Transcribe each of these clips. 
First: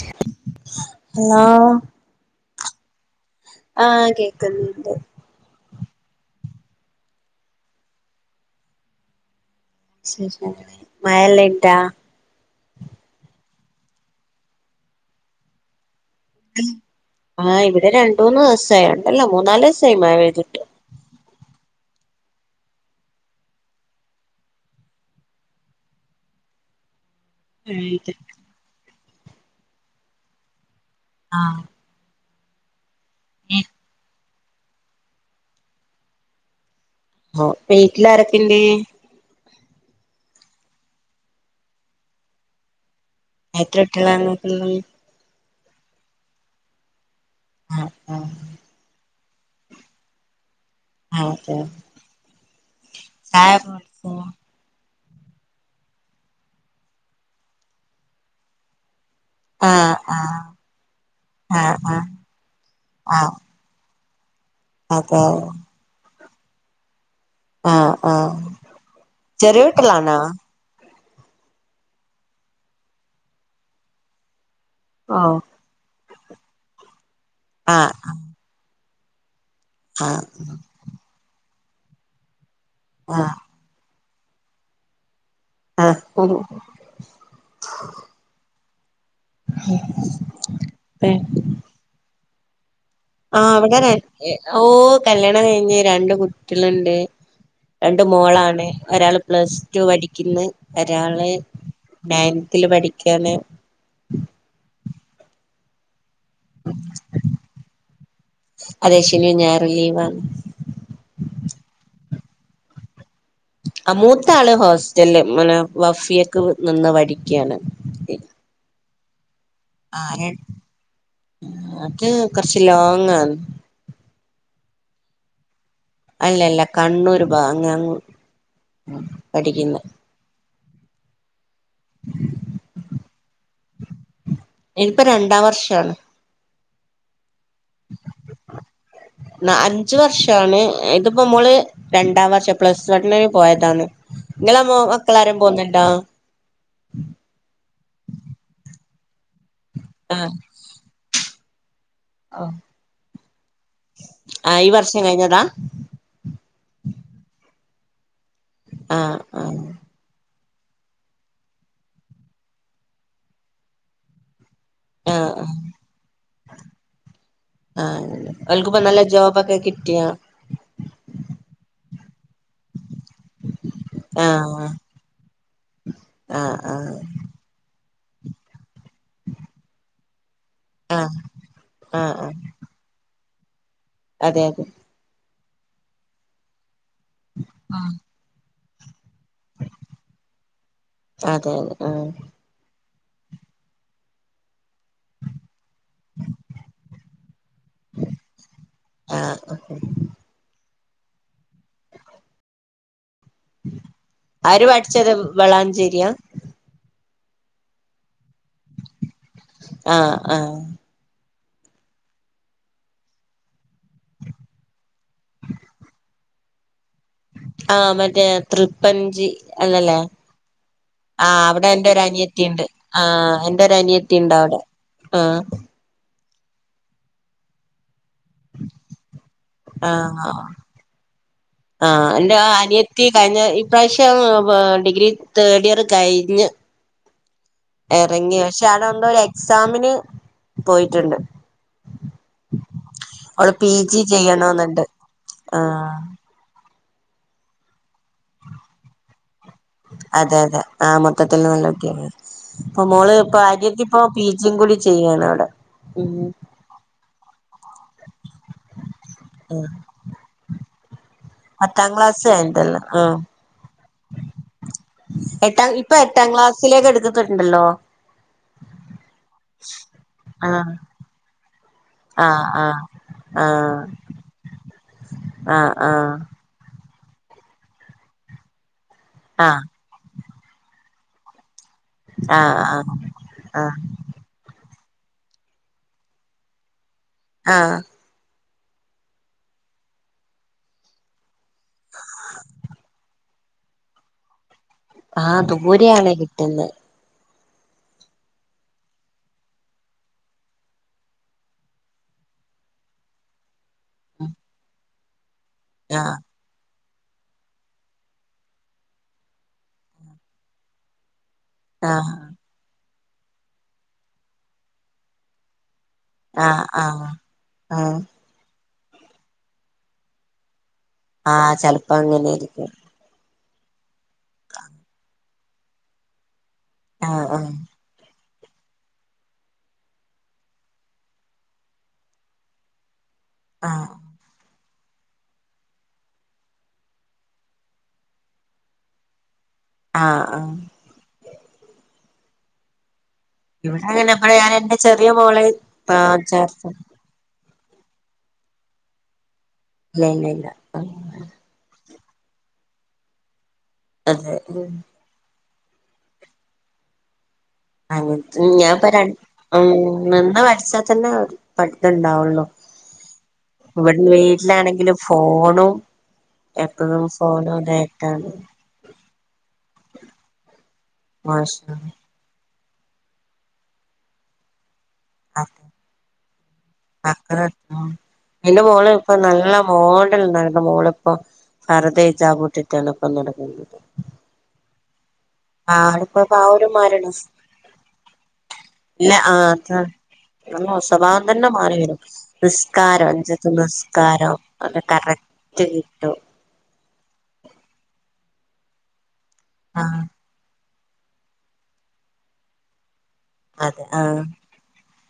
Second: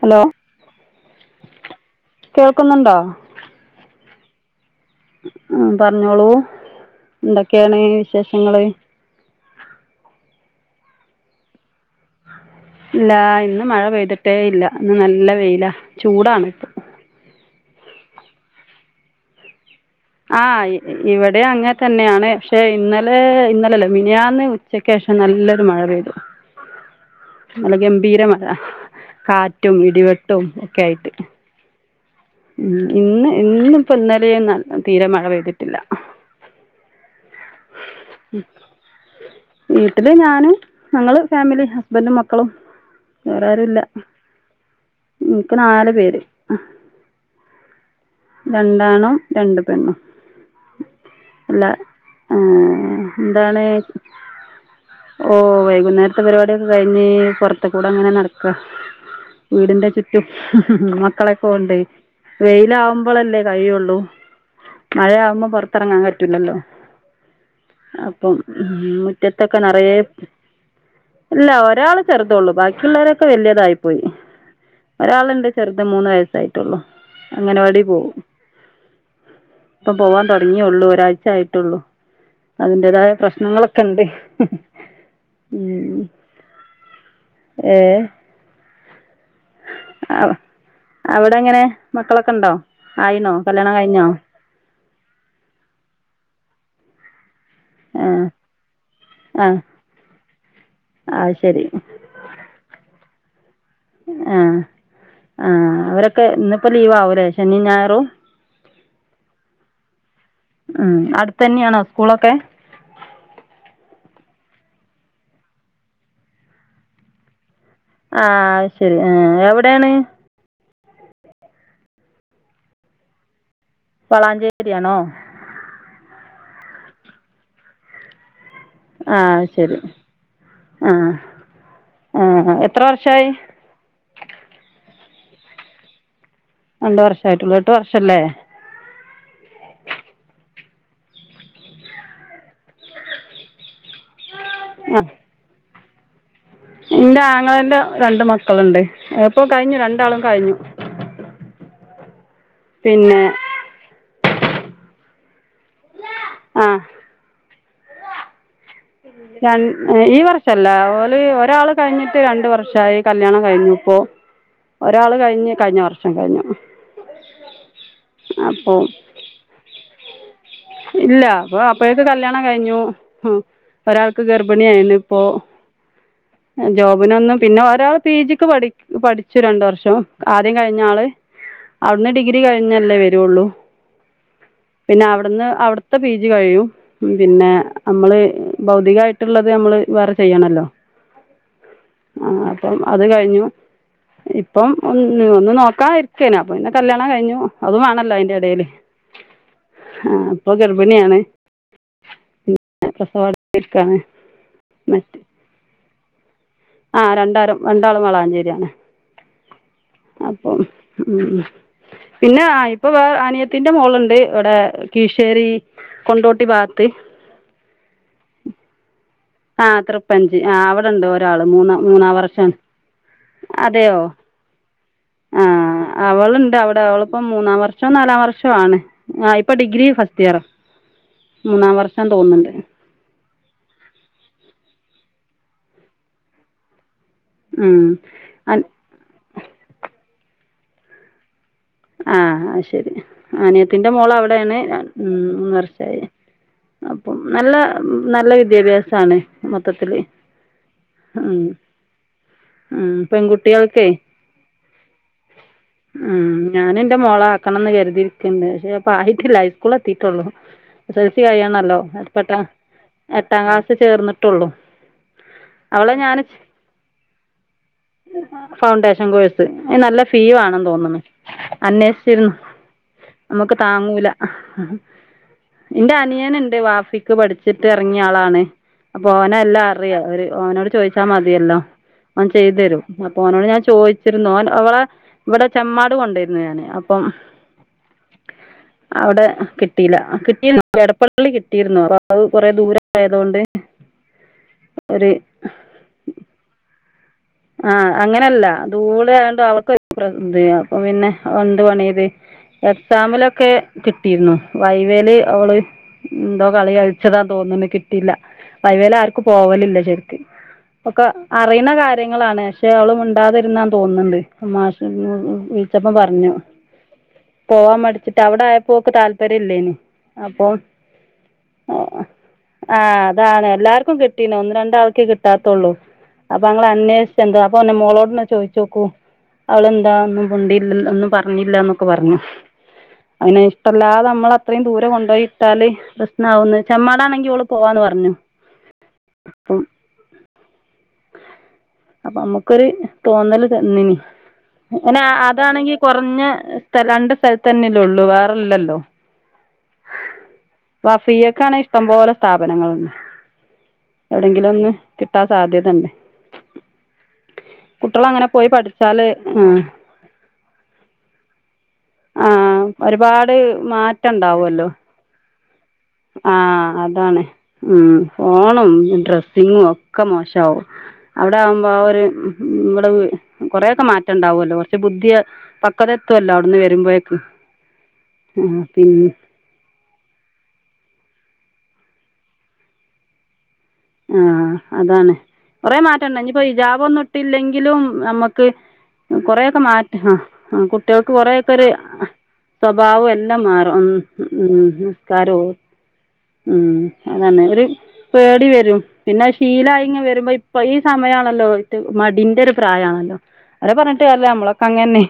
Hello hello. കേൾക്കുന്നുണ്ടോ ആഹ് കേക്ക്ന്ന്ണ്ട്. ആഹ് പറഞ്ഞോളൂ എന്തൊക്കെയാണ് വിശേഷങ്ങള്? ശേഷം മയല്ലയൻണ്ടാ. ല്ലാ ഇന്ന് മഴ പെയ്തിട്ടേ ഇല്ല ഇന്ന് നല്ല വെയില ചൂടാണ് ഇപ ആഹ് ഇവിടെ രണ്ടൂന്ന് ദിസായി രണ്ടല്ല മൂന്നാല്സ് ആഹ് ഇവിടെയങ്ങത്തന്നെയാണ് പഷേ ഇന്നലെ ഇന്നലല്ലാ മിന്ന്നാന്ന് ഉച്ചക് ശേഷം നല്ലൊരു മഴ പെയ്തു. അല്ല പെയ്തിട്ട് ഗംഭീരമഴ കാറ്റും ഇടിവെട്ടും ഒക്കെ ആയിറ്റ്. ആഹ്. ഉം ഇന്ന് ഇന്ന്പ്പ്ഇന്നലെന്നും തീരെ മഴ പെയ്തിട്ടില്ല. വീട്ടിലാരൊക്കെ ഇണ്ട്? വീട്ടില് ഞാന് ഞങ്ങള് ഫാമിലി ഹസ്ബെന്റും മക്കളും. എത്ര വേറാരുല്ല കുട്ടികളാ നിങ്ങക്കുള്ളത് ഇൻക്ക് ന്നാല് പേര് അഹ് ആഹ് ആഹ്. രണ്ടാണും രണ്ട് പെണ്ണും. ആഹ് ഒ ആഹ് എന്താണ് ഓഹ് ഓഹ് വൈകുന്നേരത്തെ പരിപാടിയൊക്കെ കഴിഞ്ഞ് പുറത്തെ കൂടെ ങ്ങനെ നടക്ക വീടിന്റെ ആഹ് ചുറ്റും ആഹ് മക്കളെക്കെ കൊണ്ട് ആഹ് ആഹ് ആഹ് വെയിലാവുമ്പോളല്ലേ കഴിയുള്ളൂ അതെ മഴയാകുമ്പോ പുറത്തിറങ്ങാൻ പറ്റൂല്ലല്ലോ ആഹ് അപ്പം ആഹ് മുറ്റത്തൊക്കെ ചെറിയ നെറയെ കുട്ടികളാണോ ഇല്ല ഒരാള് ചെറുതൊള്ളു ബാക്കിയുള്ളവരൊക്കെ വലിയതായി പോയി, ഓഹ് ഒരാളുണ്ട് ചെറുത് മൂന്ന് വയസ്സായിട്ടൊള്ളു അംഗനവാടി ആഹ് പോകും ഇപ്പം ആഹ് പോവാൻ തൊടങ്ങിയെ ഒള്ളു ഒരാഴ്ച്ച ആയിട്ട് ഒള്ളു അതിന്റെതായ ആഹ് പ്രശ്നങ്ങളൊക്കെ ഉണ്ട് ആഹ് ഏഹ് അ അവിടെങ്ങനെ മക്കളൊക്കെ ഉണ്ടോ ആയിനോ കല്യാണം കഴിഞ്ഞോ ഓഹ് കല്യാണം കഴിഞ്ഞ് രണ്ട് കുട്ടികളുണ്ട് രണ്ട് ആ മോളാണ് ഒരാള് ആ പ്ലസ് ടു പഠിക്കുന്ന്‌ ഒരാള് അത് ശരി നയൻതില് പഠിക്കാണ് ആഹ് ആഹ് അവരൊക്കെ ഇന്നിപ്പോ ലീവ് ആവും ല്ലേ ശനിയും ഞായറും അതേ ശനിയും ഞായറും ലീവാണ് ഉം അടുത്ത്‌ തന്നെയാണോ സ്കൂളൊക്കെ ആഹ് മൂത്തള് ഹോസ്റ്റലില് പിന്നെ വഫിയക്ക് നിന്ന് പഠിക്കുകയാണ് ആഹ് അത് ശരി ആഹ് എവിട് ആഹ് അത് കൊറച്ച് ലോങ് ആന്ന് വളാഞ്ചേരിയാണോ അല്ലല്ലാ കണ്ണൂര് ഭാഗം അങ്ങ് അങ്ങ് ആഹ് അത് ശരി പഠിക്കുന്നെ ആഹ് ആഹ് എത്ര വർഷമായി ഇപ്പോ രണ്ടാം വർഷമാണ് രണ്ട് വർഷമായിട്ടുള്ളൂ എട്ട് വർഷല്ലേ ന അഞ്ച് വർഷമാണ് ഇതിപ്പോ മോള് രണ്ടാം വർഷം പ്ലസ് വണ്ണിന് പോയതാണ് നിങ്ങളെ മൊ മക്കളാരും പോന്നുണ്ടോ ഇന്റെ ആങ്ങളേന്റെ രണ്ട് മക്കളുണ്ട് എപ്പൊ കഴിഞ്ഞു രണ്ടാളും ആഹ് കഴിഞ്ഞു ആഹ് പിന്നെ ആഹ് ഈ വർഷം കഴിഞ്ഞതാ ആഹ് ആഹ് ആഹ് രണ്ട് ഈ വർ ട്ടല്ല ഓല് ഒരാള് കഴിഞ്ഞിട്ട് രണ്ട് വർഷമായി കല്യാണം കഴിഞ്ഞു ഇപ്പോ ഒരാള് ആഹ് കഴിഞ്ഞ് കഴിഞ്ഞ വർഷം കഴിഞ്ഞു ആഹ് അവൾക്ക് അപ്പോ ഇപ്പം നല്ല ജോബൊക്കെ കിട്ടിയോ ഇല്ല അപ്പൊ അപ്പഴേക്ക് കല്യാണം കഴിഞ്ഞു ഹും ഒരാൾക്ക് ആഹ് ഗർഭിണിയ ആയെന് ഇപ്പോ ആഹ് ആഹ് ജോബിനൊന്നും പിന്നെ ഒരാൾ പി ജി ക്ക് പഠി പഠിച്ചു രണ്ട് വർഷം ആദ്യം കഴിഞ്ഞാള് ആഹ് അവിടുന്ന് ആഹ് ആഹ് ഡിഗ്രി കഴി പിന്നല്ലേ വരുവുള്ളൂ അതെ അതെ പിന്നെ അവിടുന്ന് അവിടുത്തെ പീജി കഴിയും പിന്നെ നമ്മള് ഭൗതികായിട്ടുള്ളത് നമ്മള് വേറെ ചെയ്യണോല്ലോ അതെ ആഹ് ആഹ് അപ്പം അത് കഴിഞ്ഞു ഇപ്പം ഒന്ന് ഒന്ന് നോക്കാ ഇരിക്കേനു അപ്പൊ പിന്നെ കല്ല്യാണം കഴിഞ്ഞു അതു വേണംല്ലൊ അയ് എടേല് ആഹ് ആഹ് ഇപ്പോ ഗർഭിണിയാണ് [unintelligible] അവര് പഠിച്ചത് വളാഞ്ചേരിയാ ആഹ് രണ്ടാരും രണ്ടാളും വളാഞ്ചേരിയാണ് ആഹ് ആഹ് അപ്പം ഉം പിന്നായിപ്പൊ വേ അനിയത്തിന്റെ മോളുണ്ട് ഇവിടെ കിഴ്‌ശ്ശേരി കൊണ്ടോട്ടി ഭാഗത്ത് ആഹ് മറ്റേ തൃപ്പഞ്ചി ആ അല്ലല്ലേ തൃപ്പഞ്ച് ആ അവിടെണ്ട് ആഹ് ഒരാള് അവിടെ മൂന്നാ എന്റെ മൂന്നാം വർഷാണ് ഒരനിയത്തിയുണ്ട് ആഹ് അതെയോ എന്റൊരനിയത്തിയിണ്ടവിടെ ആഹ് ആ അവളുണ്ട് അവിടെ അവളിപ്പോം മൂന്നാം വർഷേ നാലാം വർഷോ ആണ് ആഹ് ഇപ്പൊ ഡിഗ്രി ആഹ് ഫസ്റ്റിയറാ മൂന്നാം വർഷം തോന്നുന്നു തീ കഴിഞ്ഞ ഇപ്രാവശ്യം വ ഡിഗ്രി തേഡിയറ് കയിഞ്ഞ് ഉം എറങ്ങി അൻ പഷെ അവിടെന്തൊരു എക്സാമിന് പോയിട്ടുണ്ട് ആഹ് അയ്ശെരി അവള് പി അനിയത്തിന്റെ ജി മോളവിടെയാണ് ചെയ്യണോന്നുണ്ട് ഉം ആഹ് കെറച്ചായി അപ്പം നല്ല നല്ല വിദ്യാഭ്യാസാണ് മൊത്തത്തില് അതെ അതെ ആഹ് ഉം മൊത്തത്തില് നല്ല വിദ്യാഭ്യാസ ഇപ്പൊ ഉം മോളിപ്പ പെൺകുട്ടികൾക്കേ അനിയത്തിപ്പൊ പിജിയും കൂടി ചെയ്യാണ് അവിട ഉം ഞാനെന്റ മോളെ ആക്കണംന്ന് കരുതിയിരിക്കണ്ട് പ്പായിട്ടില്ല ഇസ്കൂൾ എത്തിട്ടുള്ളൂ എസൽസി കഴിയണല്ലോ പത്താം ക്ലാസ് [unintelligible] എ കഴിഞ്ഞിട്ടല്ലേ ആഹ് എട്ടാ ക്ലാസ്സ് ചേർന്നെട്ടുള്ളു എട്ടാം ഇപ്പൊ എട്ടാം ക്ലാസ്സിലേക്ക് എടുക്കത്തിണ്ടല്ലോ ഫൗണ്ടേഷൻ കോഴ്സ് അയിന് നല്ല ഫീവാണം ആഹ് തോന്ന്ന്ന് അന്വേ ച്ച്‌രുന്നു ആഹ് ആഹ് നമ്മക്ക് താങ്ങൂല ആഹ് ആഹ് ഇന്റനിയന്ണ്ട് വാഫി ക്ക് പഠിച്ചിട്ടെറങ്ങിയ ആളാണ് അപ്പൊ ഓനെല്ലറിയ ഒരു ഓനോട് ചോയിച്ച മതിയെല്ലോ അവൻ ആഹ് ആഹ് ചെയ്തരും ആഹ് അപ്പൊ ഓനോട് ഞാൻ ആഹ് ആഹ് ചോയ്ച്ചിരുന്നു അവൻ അവളെ ഇവടെ ചെമ്മാ ത്ത് കൊണ്ടേര്ന്ന് ഞാന് അപ്പം ആഹ്. അവടെ കിട്ടീലാ കിട്ടീര്ന്നു എടപ്പള്ളി കിട്ടീര്ന്നു അപ്പൊ അയ് കൊറെ ദൂരായതൊണ്ട് ആഹ് ദൂരെയാണ് കിട്ട്ന്ന്. ആഹ് അങ്ങനെല്ല ദൂളയാണ്ട് അവക്ക് [unintelligible] അപ്പൊ പിന്നെയെന്ത് പണിയിത് എക്സാമിലൊക്കെ കിട്ടീര്ന്നു വൈവേല് അവള് ഉം. ആഹ് എന്തോ കളി കൾച്ചതാ തോന്ന്ണ് കിട്ടീല്ല വൈവേലാര്ക്കും പോവലില്ല ശെരിക്ക്. ഒക്കെ അറിണ ആഹ് കാര്യങ്ങളാണ് പക്ഷെ അവള് മിണ്ടാതിരുന്നാ തോന്ന്ണ്ട് മാഷെ [unintelligible] ച്ചപ്പം പർഞ്ഞു ആഹ് ആഹ് പോവാം ആഹ് മടിച്ച് ട്ടവടായപ്പോ ഓക്ക് താല്പര്യം ഇല്ലേനി അപ്പൊ ആഹ് ചെൽപ്പ അങ്ങനേര്ക്കും. ആഹ് അതാണ് എല്ലാര്ക്കും കിട്ടീനൊന്ന് രണ്ടാൾക്കെ ക്ട്ടാത്തൊള്ളൂ അപ്പഅ ആഹ് അന്വേഷ്ചെന്താ ആഹ് അപ്പൊ പർഞ് മോളോടന്നെ ചോയ് ചോക്കൂ അവളെന്താ ഒന്നും മിണ്ടീലല്ലോ ഒന്നും പർഞ്ഞില്ലാന്നൊക്ക പർഞു. അങ്ങിനെ ആഹ് ഇഷ്ടല്ലാത നമ്മളെ അത്രീംദൂരം കൊണ്ടോയിട്ടാല് പ്രശ്നാവുന്ന് ചെമ്മാടാണെങ്കി ഓള് പോവാന്ന് പർഞ്ഞു. പ്പം ആഹ് ആഹ്. അപ്പൊമ്മക്കൊര് തോന്നല് ഇവിടെ [unintelligible] അങ്ങനെ ഇവിടെ ഞാൻ എന്റെ പിന്ന ചെറിയ മോളെ അതാണെങ്കി ആ കൊറഞ്ഞ ചേർത്ത് സ്ഥല രണ്ട്സൽ തന്നെല്ലോള്ളൂ വേറല്ലല്ലോ ഇല്ല ഇല്ല ഇല്ല വഫിയക്കാണെ ഇഷ്ടംപോലെ സ്ഥാപനങ്ങളുണ്ട് അതെ എവിടെങ്കിലൊന്ന് കിട്ടാൻ സാധ്യതന്നെ. അങ്ങനെ പോയി ഞാപ്പ പഠിച്ചാല് രണ്ട് ആ ഉം നിന്ന് പഠ്ച്ചാതന്നെ ആ പഠിത്തണ്ടാവൊള്ളു ഒരുപാട് ഇവടെ മാറ്റം വീട്ട്ലാണെങ്കില് ഫോണും ആഹ് എപ്പോഴും അതാണ് ഫോണും ഉം ഇതായിട്ടാണ് ഫോണും ഡ്രസ്സിങ്ങും ഒക്ക മോശാവും. അവടെ ആവുമ്പോ ആ മോശം ഒര് വടെ വ് കൊറേയൊക്ക മാറ്റണ്ടാവുല്ലോ കൊർച്ച് ബുദ്ധിയ പക്കത എത്ത്വല്ലോ. [unintelligible] ആ പിന്നെ [unintelligible] നല്ല മോടെൽ നടന്ന മോള്പ്പോ പർദ്ദയിചാ കൂട്ടിട്ടാണ്പ്പൊ നടക്കുന്നത്. ആഹ് അതാണ് കൊറെ മാറ്റംണ്ട് ആളിപ്പോ ഇഞിപ്പോ ആ ഒരു ഹിജാബൊന്നും മരണ ഇട്ടില്ലെങ്കിലും നമ്മക്ക് ഇല്ല ആ കൊറെയൊക്കമാറ്റം ആഹ് കുട്ട്യാൾക്ക് സ്വഭാവം തന്നെ കൊറയൊക്കൊര് മാറി വരും നിസ്കാരം സ്വഭാവും അഞ്ചത്ത് എല്ലാംമാറും ഉം. നിസ്കാരം ഉം അത് നിസ്ക്കാരോം കറക്റ്റ് കിട്ടും ഉം അതന്നെ ഒര് പേടിവരും പിന്നെ അയ് ആ ശീലായി ഇങ്ങവരുമ്പോ ഇ പ്പോ ഈ സമയാണല്ലോ ഓൽക്ക് മടിന്റെ ഒരു പ്രായാണല്ലോ അവര അതെ ആ പർഞ്ട്ട് കാര്യംല്ലാ ഞമ്മളൊക്ക അങ്ങന്നെ.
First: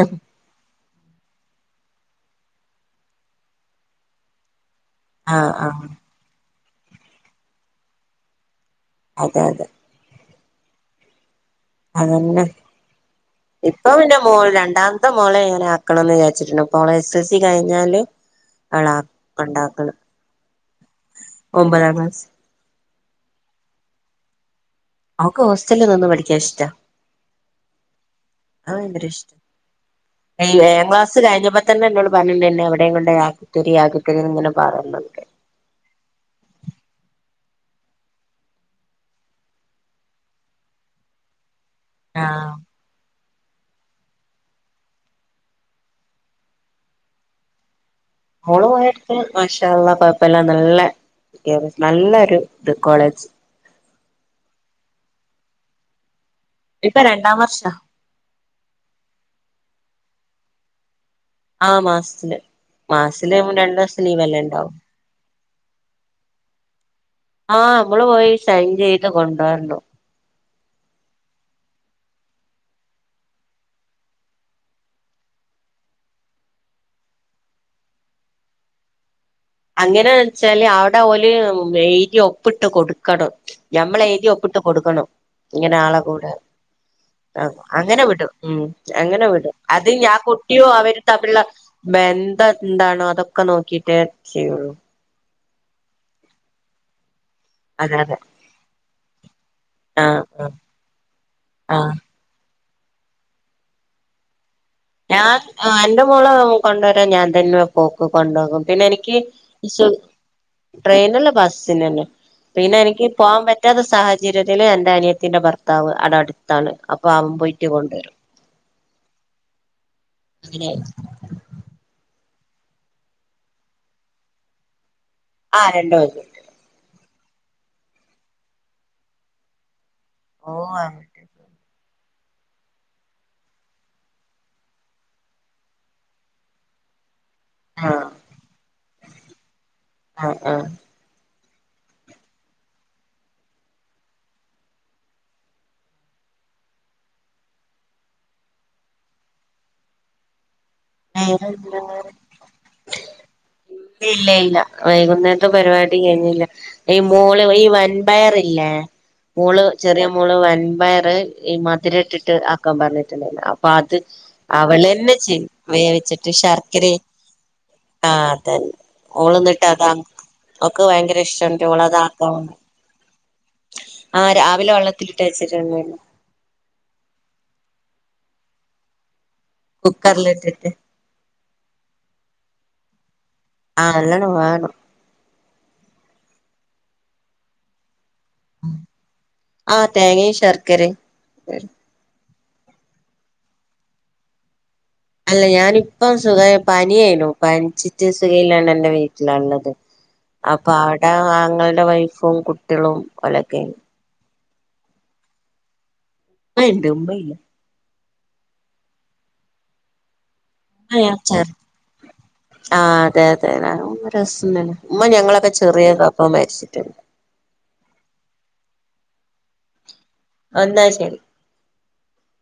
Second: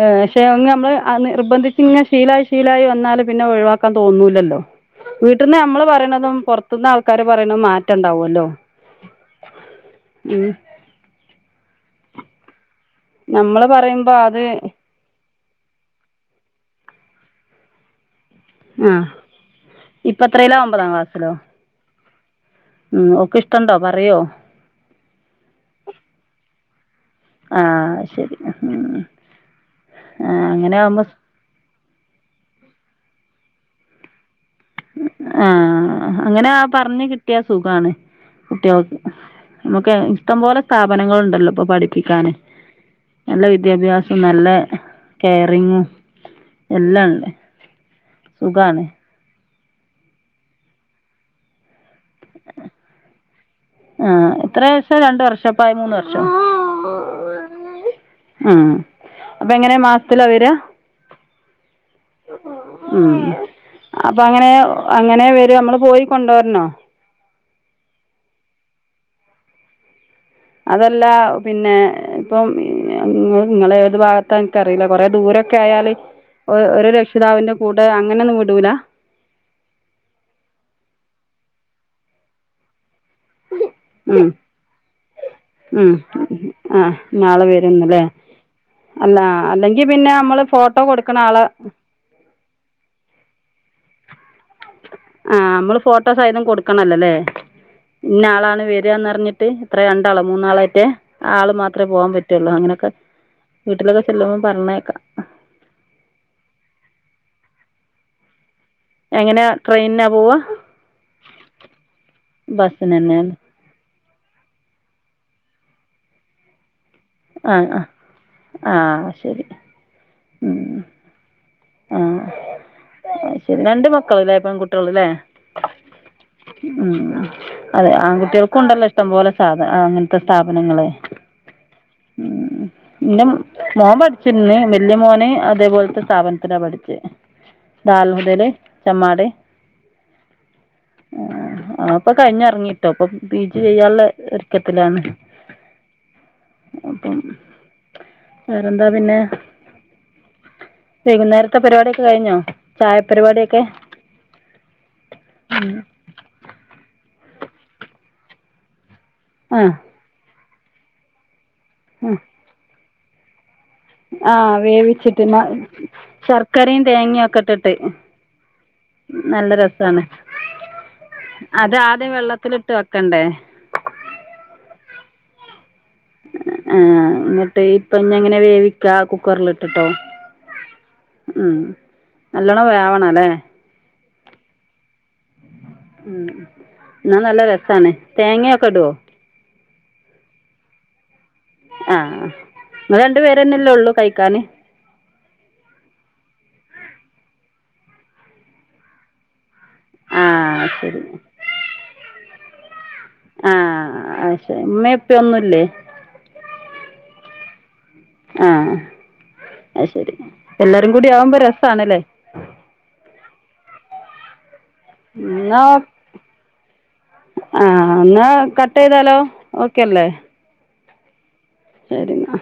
ആഹ്. പക്ഷേ ഒന്ന് നമ്മള് നിർബന്ധിച്ച് ഇങ്ങെ ശീലായി ശീലായി വന്നാല് പിന്നെ ഒഴ് വാക്കാം തോന്നൂലല്ലോ. ആ വീട്ട്ന്ന് ആ ഞമ്മള് പറയണതും പോർത്ത്ന്ന് ആൾക്കാര് പറയണതും മാറ്റണ്ടാവുല്ലോ. അതെ അതെ. ഉം. അതന്നെ നമ്മള് പറയുമ്പോ ഇപ്പൊപിന്നെ അത് മോള് രണ്ടാം മോളെ ഞാനാആക്കണംന്ന് വിചാര്ച്ചിട്ട്ണ്ട് ഓളെ എസൽസി കഴിഞ്ഞാല് അവളെ ആഹ് കൊണ്ടാക്കണം ഇപ്പത്രേലാ ഒമ്പതാംക്ലാസിലോ? ഒമ്പതാം ക്ലാസ് ഉം ഓക്ക്ഇഷ്ടണ്ടോ പറയോ? അവക്ക് ഹോസ്റ്റല് നിന്ന് പഠിക്കാഇഷ്ടാ. ആഹ് ശെരി [unintelligible] ഈ ഏഴാം ക്ലാസ് കഴിഞ്ഞപ്പ തന്നെ എന്നോട് പറഞ്ഞ്ട്ട്ണ്ട് എന്നെ എവടേയും കൊണ്ട് ആക്കി തരി ആക്കി തരി ഇങ്ങനെ പറയ്ണ് ണ്ട് ആഹ് അങ്ങനെ പറഞ്ഞ് കിട്ടിയാ സുഖാണ്. കുട്ട്യാൾക്ക് നമുക്ക് ഇഷ്ടംപോലെ സ്ഥാപനങ്ങള്ണ്ടല്ലോ ഇപ്പം പഠിപ്പിക്കാന് ആ നല്ല വിദ്യാഭ്യാസം നല്ല കെയറിംഗും എല്ലാം ഇണ്ട്. മോള് പോയോട്ത്ത് മാഷാഅല്ലാഹ്‌ കൊഴപ്പല്ലാ നല്ല ക്യാമ്പസ്‌ നല്ലൊരു ഇത് കോളേജ് ആഹ് എത്രവർഷാ രണ്ട് വർഷപ്പായേ മൂന്ന് വർഷോ ഇപ്പൊ രണ്ടാം വർഷാ ഹ്മ്മ് അപ്പം എങ്ങനെ മാസത്തില വരാ ആ മാസത്തില് ഹ്മ്മ് മാസത്തില് രണ്ടു ദിവസം അപ്പം ലീവല്ലേ അങ്ങനെ ഉണ്ടാവും അങ്ങനെ വരാ നമ്മള് പോയി കൊണ്ടോരണോ ആഹ് നമ്മള് പോയി സൈൻ ചെയ്ത് കൊണ്ടോണം. അതല്ല പിന്നെ ഇപ്പം ഇങ്ങള് ഇങ്ങളേത് ഭാഗത്ത ഇൻക്കറീല്ല കൊറെ ദൂരം ഒക്കെ ആയാല് ഒ ഒര് രക്ഷിതാവിന്റെ കൂടെ അങ്ങനൊന്നും വിടൂലാ അങ്ങനെ വെച്ചാല് അവ്ടെ ഓല് എഴുതി ഒപ്പിട്ട് കൊട് ക്കാടും, ഞമ്മളെഴുതി ഒപ്പ്ട്ട് കൊടുക്കണം ഇങ്ങനെ ആളെ കൂടെ ആ നാൾ ആഹ് വരുന്നല്ലേ അങ്ങനെ വിടും ഹ്മ്മ് അല്ല അങ്ങനെ വിടും അല്ലെങ്കിൽ അത് പിന്നെ നമ്മൾ ഇയാൾക്കും കുട്ടോയോ ഫോട്ടോ അവര് കൊടുക്കണ തമ്മില്ള്ള ആളെ ബന്ധം എന്താണോ അതൊക്കെ നോക്കിട്ടേ ചെയ്യൊള്ളൂ. ആഹ് നമ്മള് ഫോട്ടോ സഹിതം കൊടുക്കണം അല്ലല്ലേ അതെ അതെ ഇഞ്ഞ ആളാണ് വെരാന്നറഞ്ഞിട്ട് എത്രെ ആ രണ്ടാളോ ആ മൂന്നാളോ എറ്റെ ആള് ആ മാത്രെ പോകാൻ പറ്റൊള്ളൂ അങ്ങനെയൊക്കെ വീട്ടിലൊക്കെ ചെല്ലുമ്പം പറഞ്ഞേക്ക ഞാൻ ആഹ് എന്റെ മോളെ കൊണ്ടരാൻ ഞാൻ തന്നെ പോക്ക് കൊണ്ടോകും പിന്നെ എനി ക്ക് എങ്ങനെയാണ് സ് ട്രെയിനിനാണോ പോവുക ട്രെയിനല്ല ബസിനന്നെ, പിന്നെ ബസ്സിന് എനിക്ക് തന്നെയാണ് പോകൻ പ റ്റാത്ത സാഹചര്യത്തില് എൻ്റെ അനിയത്തിൻ്റെ ഭർത്താവ് ആടെ അട്ത്താണ് അപ്പം അവൻ പോയിട്ട് കൊണ്ടരും ആഹ് ശെരി. [unintelligible] ആഹ് അത് ശെരി. രണ്ട് മക്കള്ലെ പെൺകുട്ട്യേള്ലെ ആഹ് രണ്ട് മക്കൾ. ഹ്മ്മ് അതെ ആൺകുട്ട്യേൾക്കും ഇണ്ടല്ലോ ഇഷ്ടംപോലെ സാധ ആഹ് അങ്ങൻ ത്തെ ഓ സ്ഥാപനങ്ങള്. ആഹ് ഹ്മ്മ് ഇന്റെ മോൻ പഠിച്ച്ണ് വല്യ മോന് അതേപോൽത്തെ സ്ഥാപൻ ത്തിലാ പഠിച്ചേ ദാറുൽ ഹുതേല് ചെമ്മാട് ആഹ് ആഹ് ആഹ് ആ ഇപ്പം കൈഞ്ഞെറങ്ങിട്ടോ ഇപ്പം പി ജി ചെയ്യാള്ളെ ഒര്ക്കത്തിലാണ് [inaudible] അപ്പം വേറെന്താ പിന്നെ വൈകുന്നേരത്തെ പരിപാടിയൊക്കെ ആഹ് കഴിഞ്ഞോ ചായ പരിപാടിയൊക്കെ ഇല്ല ഇല്ല വൈകുന്നേരത്തെ പരിപാടി കഴ്ഞ്ഞില്ല. ഈ മോള് ഈ വൻപയറില്ലേ ആ മോള് ചെറിയ മോള് വൻപയറ് ഈ മ മതിരട്ടിട്ട് ആക്കാൻ പറഞ്ഞ്ട്ട്ണ്ടായിരുന്നു അപ്പ അത് ആ ആ അവളെന്നെ വേവിച്ചിട്ട് മ ചെയ്യും വേവിച്ചിട്ട് ശർക്കരയും ശർക്കരെ തേങ്ങയൊക്കെ ഇട്ടിട്ട് ആഹ് അതന്നെ ഓള് നല്ല ഇന്നട്ട് അതാ രസമാണ് ഓൾക്ക് ഭയങ്കര ഇഷ്ടണ്ട് അത് ആദ്യം ഓളതാക്കണം വെള്ളത്തിലിട്ട് വെക്കണ്ടേ ആഹ് രാവിലെ വള്ളത്ത്ലിട്ടച്ചിട്ട്ണ്ടായിരുന്നു ആഹ് ഇന്നട്ട് ഇപ്പം ഇഞ്ഞെങ്ങനെ വേവിക്കാ കുക്കറില് കുക്കറ്ലിട്ടിട്ട്. ഉം നല്ലോണം വേവണം അല്ലെ ആഹ് നല്ലോണം വേവണം ഉം എന്നാ നല്ല രസാവാണേ തേങ്ങയൊക്കെ ഇടുവോ ആഹ് തേങ്ങേ ശർക്കരെ ഇടും ആഹ് നിങ്ങള് രണ്ട് പേര് തന്നെ അല്ലേ ഒള്ളൂ കഴിക്കാന് അല്ല ഞാനിപ്പം സുഖവ പനിയായിനു. പനിച്ചിട്ട് സുഖയില്ലാണ്ട് എൻ്റെ വീട്ടിലാള്ളത് ആ അപ്പൊ ശരി അവടെ ആങ്ങളടെ വൈഫും കുട്ടികളും ഓലൊക്കെയാന് ആഹ് ഉമ്മെ ഉപ്പേ ഒന്നുയില്ലേ ഉപ്പ ഒണ്ട് ഉമ്മ ഇല്ല ആഹ് ആഹ് അത് ശരി എല്ലാരും കൂടി ആകുമ്പോ രസവാണല്ലേ ആഹ് അതെ അതെ നല്ല രസം ഉണ്ടായിരുന്നു ഉമ്മ ഞങ്ങളൊക്കെ ചെറിയതാ ഉപ്പ മരിച്ചിട്ട് ആഹ് എന്നാ കട്ട് ചെയ്താലോ ഓക്കയല്ലേ എന്നാ ശരി ശരി എന്നാ